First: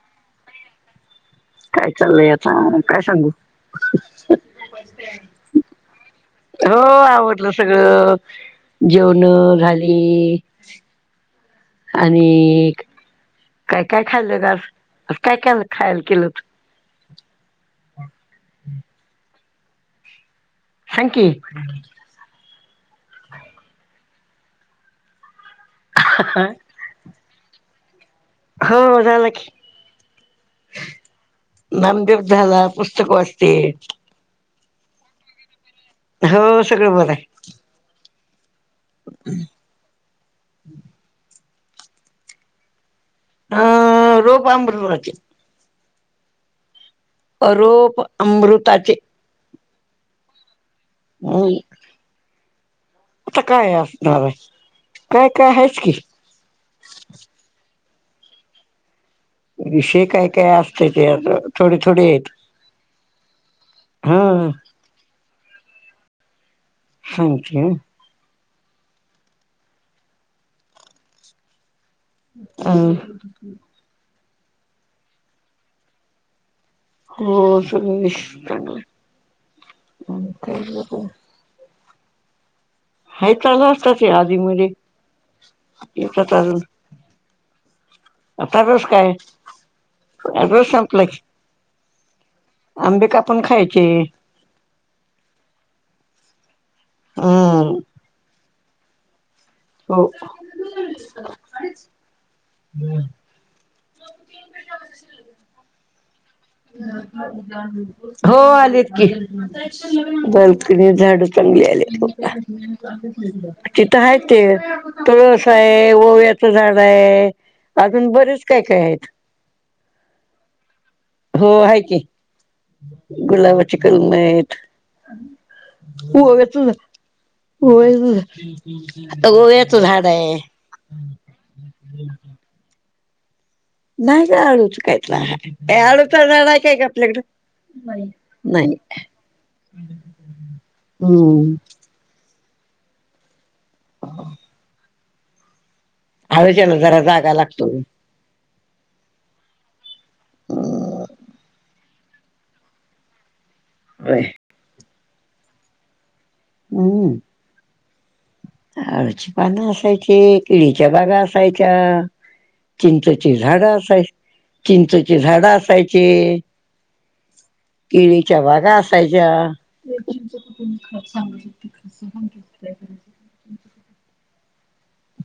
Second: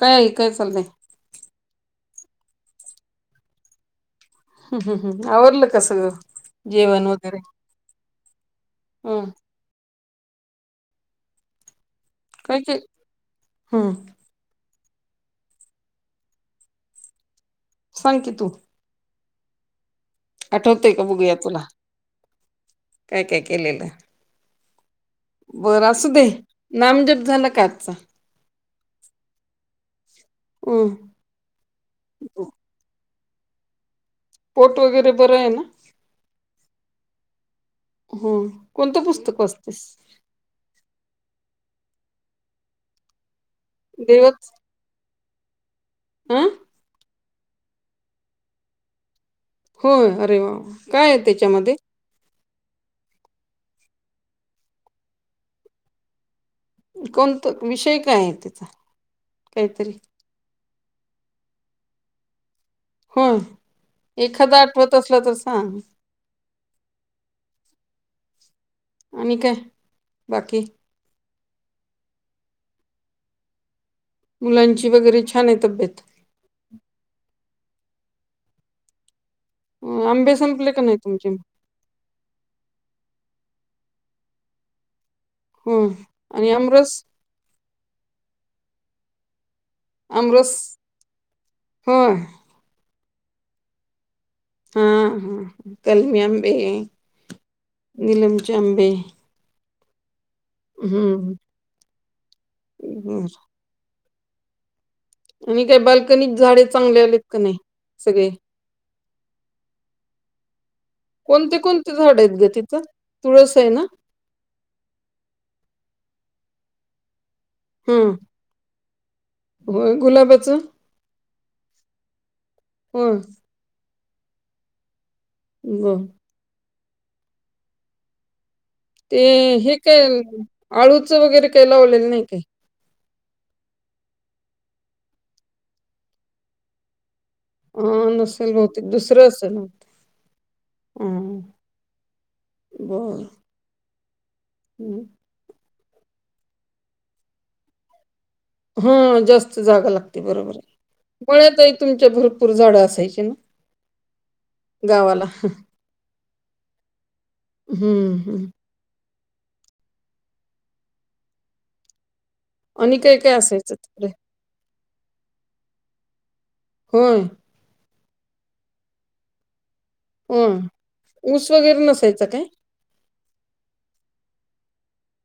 काय चाललं? काय सांगू आता काय चाललंय ते. आवरलं का सगळं. हो जेवण वगैरे आवरलं सगळं, जेवण हम्म झाली. काय आणि काय काय हम्म काय खाल्लं ग आज आज केलं होतं खायला. सांग की तू. आठवतंय काय सांग की बघूया तुला तुला काय काय केलेलं. बरं असू दे नामजप झाल का आचा. हो झाला की हम्म नामदेव झाला पुस्तक वाच ते पोट वगैरे बरं हाय ना! हो सगळं बर हाय. हम्म! कोणतं पुस्तक वाचतीस. हम्म [unintelligible] अ रोपां [unintelligible] अ. रोप अमृताचे. हो, अरे वा! का काय त्याच्यामध्ये. आता काय असणार आहे. काय काय आहेच की. कोणता विषय आहे. त्यांचा विषय काय काय असते त्यात, थोडे - थोडे आहेत. हो. हा एखादा आठवत असेल. तर सांग. हा हॉकी आणि काय बाकी. ह. मुलांची वगैरे छान आहे तब्येत. हो सगळे चांगल. आंबे संपले. का तुमचे. चालू असत. आधी मधी. होय आणि आमरस? आता कस काय रस संपला की अमृतसर आंबे कापून खायचे. हं कलमी आंबे, हम्म नीलम चे आंबे हो. हं. ओ गप्प बसा [inaudible] आणि काय बाल्कनीत झाडे चांगले आलेत का नाही सगळे? हो आली की. बालकनी मध्ये झाडे कोणते चांगली आली कोणते झाड आहेत गं तिथं? तुळस ना? आहे. तुळशी आहे. ओव्याचे झाडे अजून बरेच काय काय झाडे. आहे. हो गुलाबाचं. हो आहे की, होय गुलाबाची कलम आहेत, बरं ओवाचे ओव्याच ते आता हे ओव्याचं झाड काय आहे. आळूचं वगैरे काही लावलेलं नाही काही, नाही का आळूच कायच आळूचा जाडा काय का आपल्याकडं हा नसेल बहतेिक दुसरं असेल हम हम्म. बर ह हम् आळुच्याला जरा जागा लागतो. हा जास्त जागा लागते बरोबर आहे, हम्म, बळ्यातई तुमच्यातभरपूर झाडं असायची ना. होय. गावाला हम् हम्म हम्म आळूची पानं असायची केळीच्या बागा असायच्या. आणि काय काय चिंचेची झाड असायचं असाय, तिकडे चिंचेची झाड असायचे. होय. केळीच्या बागा असायच्या. होय ऊस वगैरे नसायचा काय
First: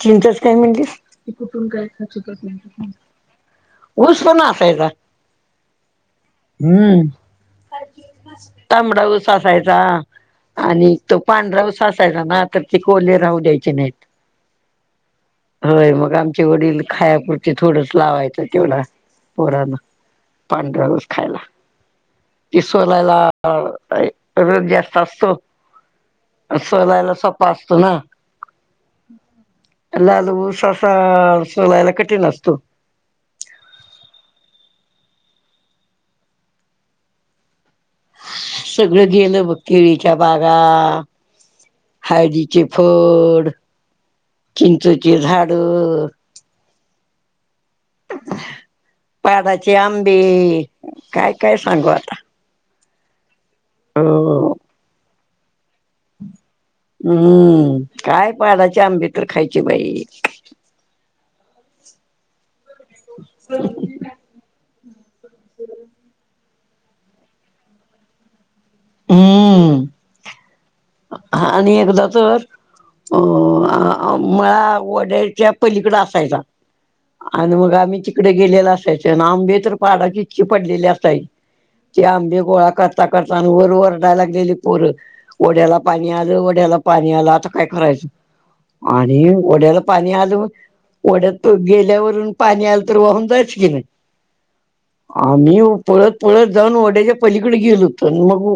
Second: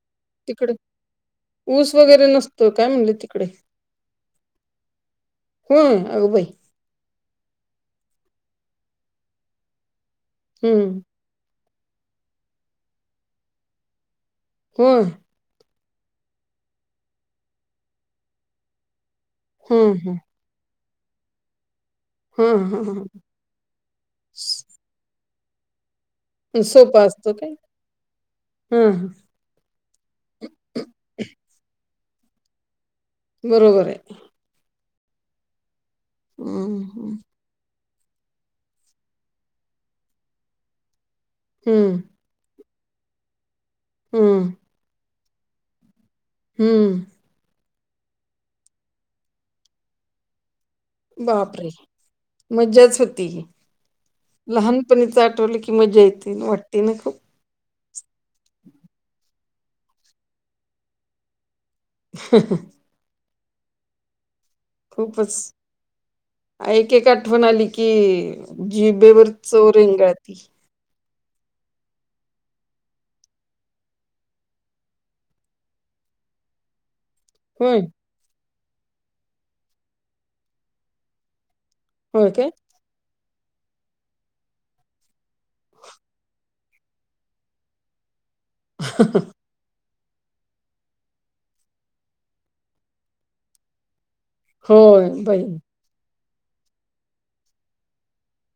चिंचेचे काय तिकडे म्हटलीस. ते कुठून ऊस खात वगैरे नसतो काय होतो. म्हणले तिकडे ऊस पण असायचा. हो अग बाई. ताबडा ऊस असायचा. हम्म पांढराव ससायचा ना आ तर ते कोले राहू द्यायचे नाहीत. होय. होय मग आमचे वडील खायापुरती थोडंच लावायचं तेवढ पोरानं हं हं पांढरा ऊस खायला हं ती हं हं सोलायला ह रोज जास्त असतो, हं सोलायला सोपा असतो ना हा हां लाल ऊस अस सोलायला कठीण असतो. बरोबर आहे. ह सगळं गेलं बघ केळीच्या बागा हम्म हळदीचे फड हम्म चिंचेचे झाड हम्म पाडाचे आंबे काय काय बापरे सांगू आता मज्जाच होती. हो लहानपणीच आठवलं की, मजा येते वाटते ना खूप हम्म काय पाडाचे आंबे तर खायची बाई ह हो खूपच एक एक आठवण आली की जिबेवर चव रेंगाळती. हा आणि एकदा तर मळा वड्याच्या पलीकड असायचा. आणि मग होय, आम्ही तिकडे गेलेला असायच आंबे तर पाडाची इतकीपडलेली असायची. की होय आंबी काय? गोळा करता करता आणि वर वरडायला गेली पोरं ओढ्याला पाणी आलं ओड्याला पाणी आलं आता काय करायचं आणि ओढ्याला पाणी आलं ओढ्यात गेल्यावरून पाणी आलं तर वाहून जायचं की नाही. होय बाई आम्ही पळत पळत जाऊन वड्याच्या पलीकडे गेल होतं मग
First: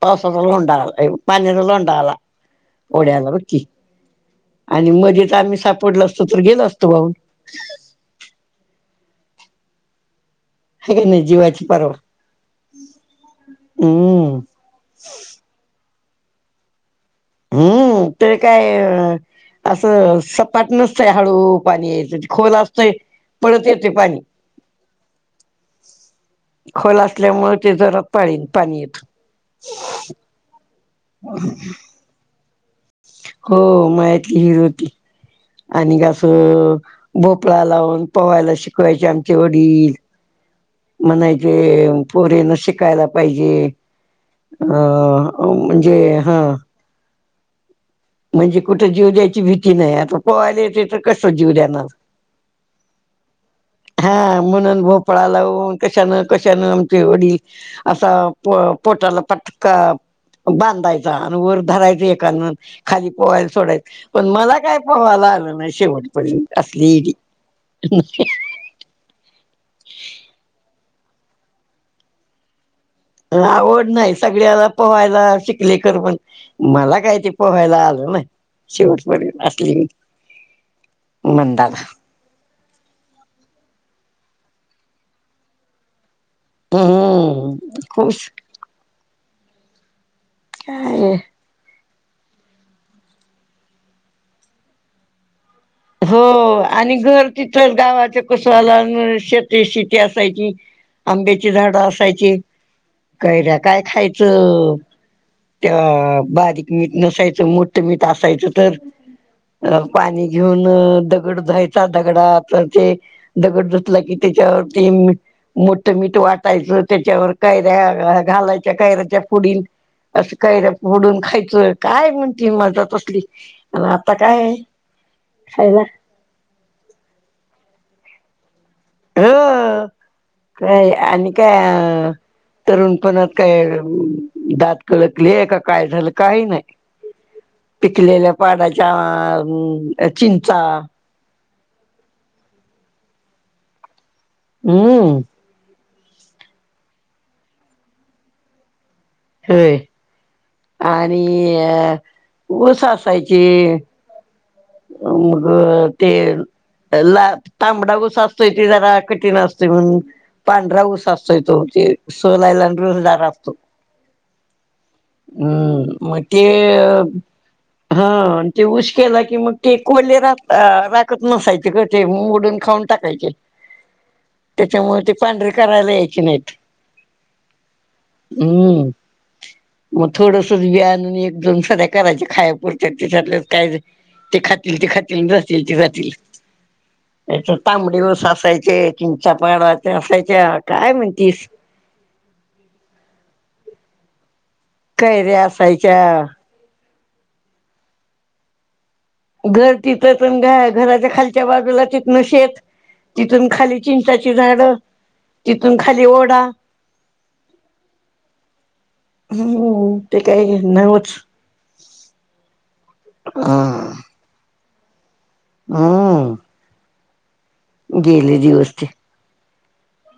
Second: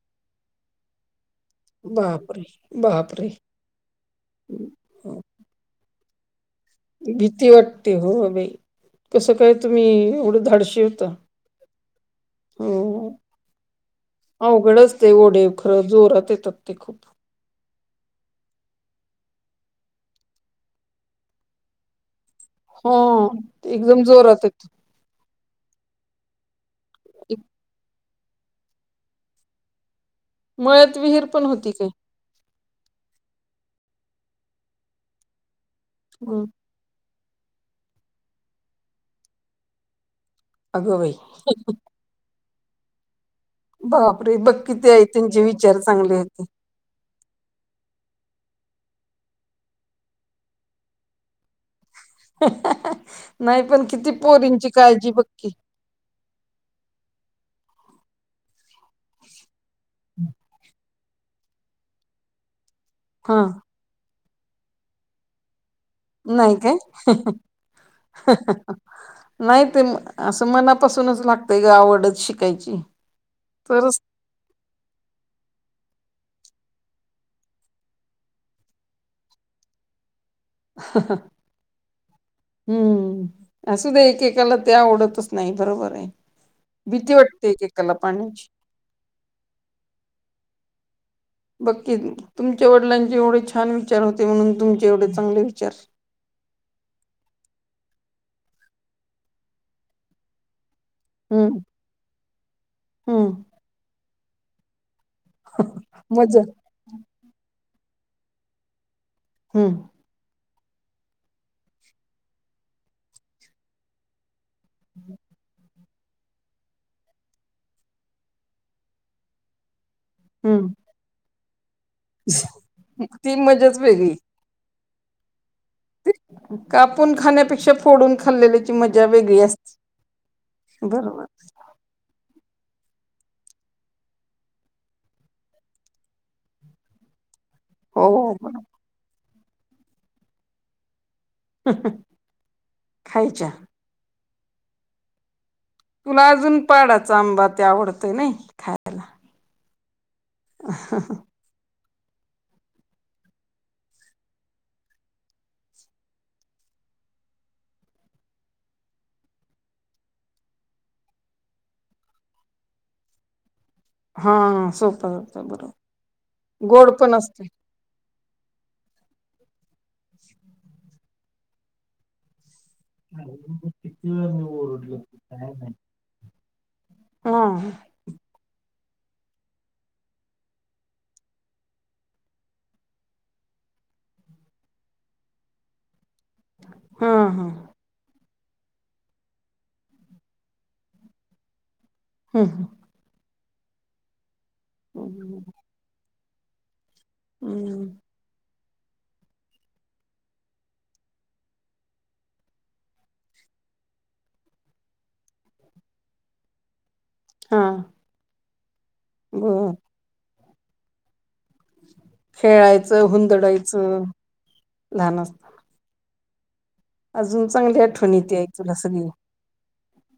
पावसाचा लोंडा आला पाण्याचा लोंडा आला बापरे! बापरे! ओढ्यालाकी आणि मधच आम्ही सापडल त्र गेलं असत भीती वाटते हो बाई कसं काय तुम्ही एवढं धाडश हाय का नाही जीवाची परवा हम्म अवघडच ते ओढे खरं जोरात येतात ते खूप हम्म तर काय असं सपाट नसतय हळू पाणी याच खला असत हां, पडत ते येते एकदम पाणी जोरात येतात. खोल असल्यामुळे ते जरात पाळीन पाणी येथ मुळ्यात विहीर पण होती काय हो मातली हिर होती आणि हं. असं भोपळा लावून पवयला शिकवायचे आमचे वडील अगं बाई! म्हणाय जे पोरीन शिकायला पाहिजे बापरे! बघ अ किती आहे त्यांचे विचार म्हणजे चांगले हा होते. म्हणजे कुठं जीव द्यायची भीती नाही आता पो आले ते तर कसं जीव देणार नाही पण किती हा पोरींची म्हणून काळजी बघ भोपळा की. लावून कशानं कशानं आमची होडी असा प पोटाला पटका बांधायचा आणि वर धरायच एकाने खाली हां, पोहायला सोडायत पण मला काय पोवायला आलं नाही शेवट नाही काय? असली एडी नाही ते असं मनापासूनच लागतय ग आवडत शिकायची आवड तरच नाही सगळ्याला पोहायला शिकले कर पण मला काय ते पोहायला आलं ना शेवटप असली [inaudible] [inaudible] मंदाला [inaudible] हम्म असु द एकेकाला ते आवडतच नाही बरोबर आहे भीती हम्म वाटते कला खुश पाण्याची का बक्की तुमच्या वडिलांचे एवढे छान विचार होते म्हणून तुमचे एवढे चांगले विचार हो आणि घर तिथंच गावाच्या कसला शेती शेती असायची [inaudible] आंब्याची झाडं असायची हम्म कैऱ्या काय खायचं त्या मजा बारीक मीठ नसायचं मोठं मीठ असायचं तर अ हम्म पाणी घेऊन दगड जायचा दगडा तर ते दगड झतला की त्याच्यावरती मीठ वाटायचं त्याच्यावर कैऱ्या घालायच्या कैऱ्याच्या पुढील असं कैऱ्या हम्म मोडून खायचं काय म्हणती मजा तसली ती मजाच आणि आता वेगळी काय आहे. खा हे ला कापून खाण्यापेक्षा फोडून खाल्लेले ह का बरोबर आणि काय अ तरुण पणत काय दात कळकलीय का काय झालं काही नाही. हो पिकलेल्या बरोबर पाडाच्या चिंचा खायच्या. [unintelligible] हम्म. तुला अजून पाडाच आंबा ते आवडतय नाही खा होय आणि ऊस असायची मग ते ला तांबडाऊस असतोय ते जरा कठीण असते म्हण पांढरा ऊस असतोय तो ते सोलायला रुजणारार असतो. हा सोपं जात बरोबर हम्म मत्य गोड पण असत हा ते ऊस केला की मग ते कोले रात राखत नसायचे ग ते मोडून खाऊन टाकायचे. [inaudible] त्याच्यामुळे ते पांढरीे करायला यायची नाहीत. हम्म. हम्म. मग थोडसच व्या आण एक दोन सध्या करायच्या खायपुरच्या त्याच्यात काय ते खातील ते खातील जातील ते जातील हां, हां. तांबडी वूस असायचे किंचापाडाचे असायच्या काय म्हणतीस हम्म. कैऱ्या असायच्या हम्म [inaudible] घर तिथ पण घ घराच्या खालच्या बाजूला तिथन शेत तिथून खाली चिंचाची झाड तिथून खाली ओढा हा हम्म ते काय नावच खेळायचं हुंदडायचं लहान अस हम्म. अजून चांगली. आठवण गेले येते आई दिवस तुला ते सगळी.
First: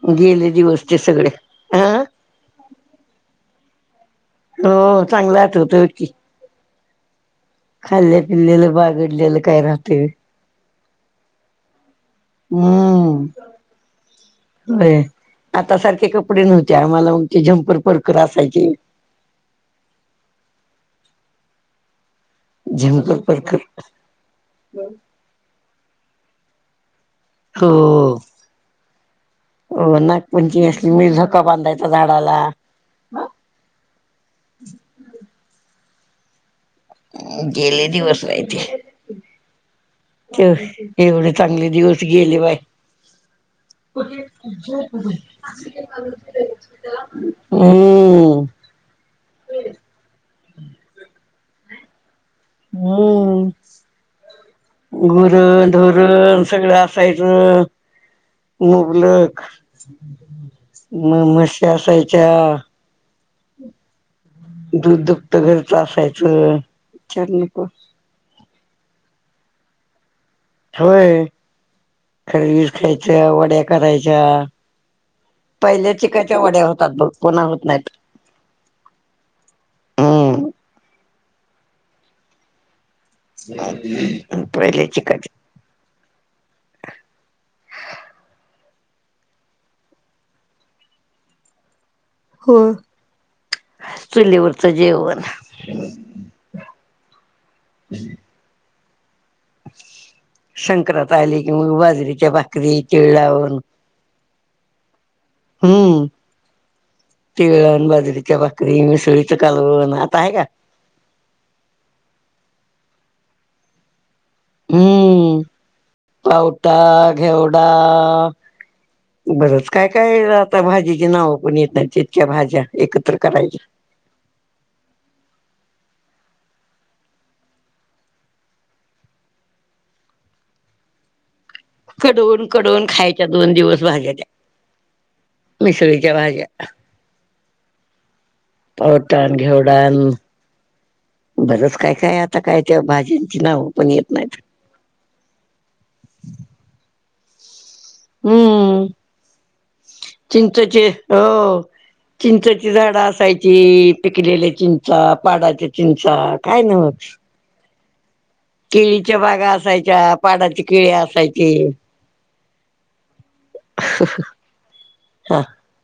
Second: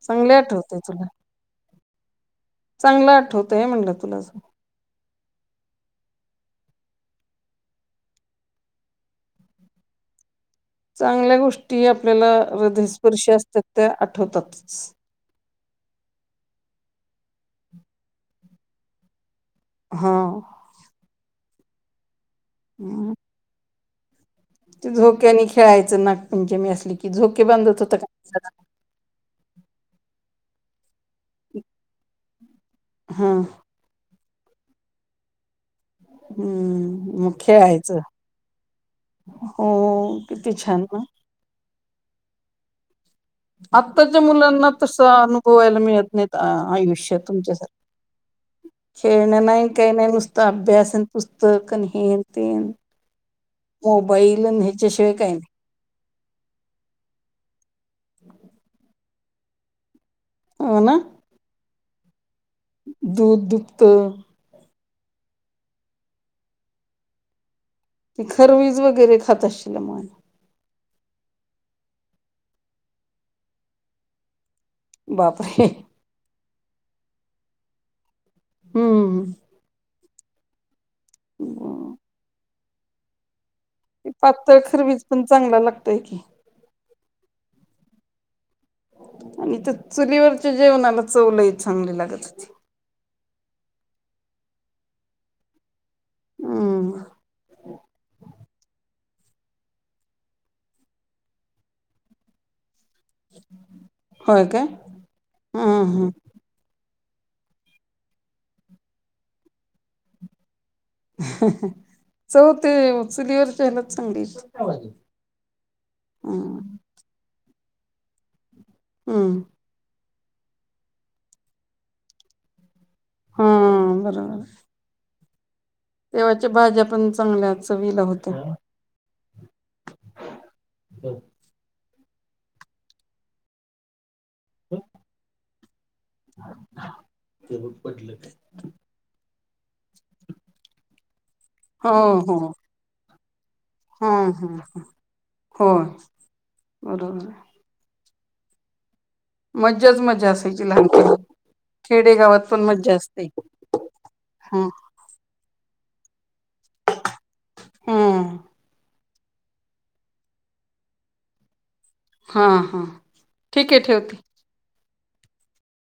चांगली गेले आठवतंय दिवस ते सगळे हा. चांगला आठवतय म्हणल तुला अस हो चांगला आठवतो वो की खाल्ल्या पिल्लेल बागडलेल काय राहतये व्हय? चांगल्या गोष्टी आपल्याला हम्म हृदयस्पर्शी असतात त्या आठवतातच होय आता सारखे कपडे नव्हते आम्हाला ते झम्पर परकर असायचे. हा. हं. झिमकर परकर [unintelligible] झोक्याने खेळायच नागपंचमी असली की झोके हो बांधत होत का हो नागपूंची असली मी झोका बांधायचा झाडाला हम्म. हम्म. गेले दिवस बाई ते हो, किती छान ना? तेव एवढे चांगले दिवस ती गेली बाय आत्ताच्या मुलांना तसा अनुभवायला मिळत हम्म. नाहीत आयुष्य [unintelligible] खेळण नाईन काही नाईन नस्त अभ्यासन पुस्तक न हेन हम्म मोबाईल अन ह्याच्याशिवाय काई नाई गुरं धोरण सगळ असायच मुबलक हो ना म म्हश असायच्या दूध दुपत दूध दपत घरच असायच विचारु नको ती खरवीज वगैरे खात अशी न म?? होय खरवीज खायच्या वड्या करायच्या बापरे पहिल्या चिकाच्या वड्या होतात बघ कोणा होत नाइत. हम्म हम्म हो ते पातळ पहिल्याची खरबीज पण कधी चांगला लागतोय की आणि त्या चुलीवरच्या जेवणाला चवलई चांगली लागती चुलीवरच जेवण हम्म [inaudible] संक्रांत आली कि मग बाजरीच्या भाकरी तिळ लावून होय का? हम्म तिळ अन बाजरीच्या भाकरी चव ते चुलीवरच्या ह्याला चांगली. हम्म हम्म पावटा, घेवडा हम्म बरंच काय काय आता भाजीची नावं पण येत नाही इतक्या भाज्या एकत्र करायच्या. हं बरोबर तेव्हाच्या भाज्या पण चांगल्या चविला होतं कडवून कडवून खायच्या दोन दिवस भाज्या हम मिसळक्या भाज्या ते बघ पडलं काय. पावटा अन, घेवडा अन, बरंच हो काय काय, हो आता काय त्या भाज्यांची नाव हा हा होय बरोबर ये हम्म मज्जाच मजा चिंच असायची चे लहानपणी हो खेडेगावात पण चिंचाची मज्जा झाड असते. असायची, पिकलेली हा चिंचा पाडाचे चिंचा काय ना म हं हं केळीच्या बागा असायच्या, पाडाची केळी असायची. हा हा ठीकये हा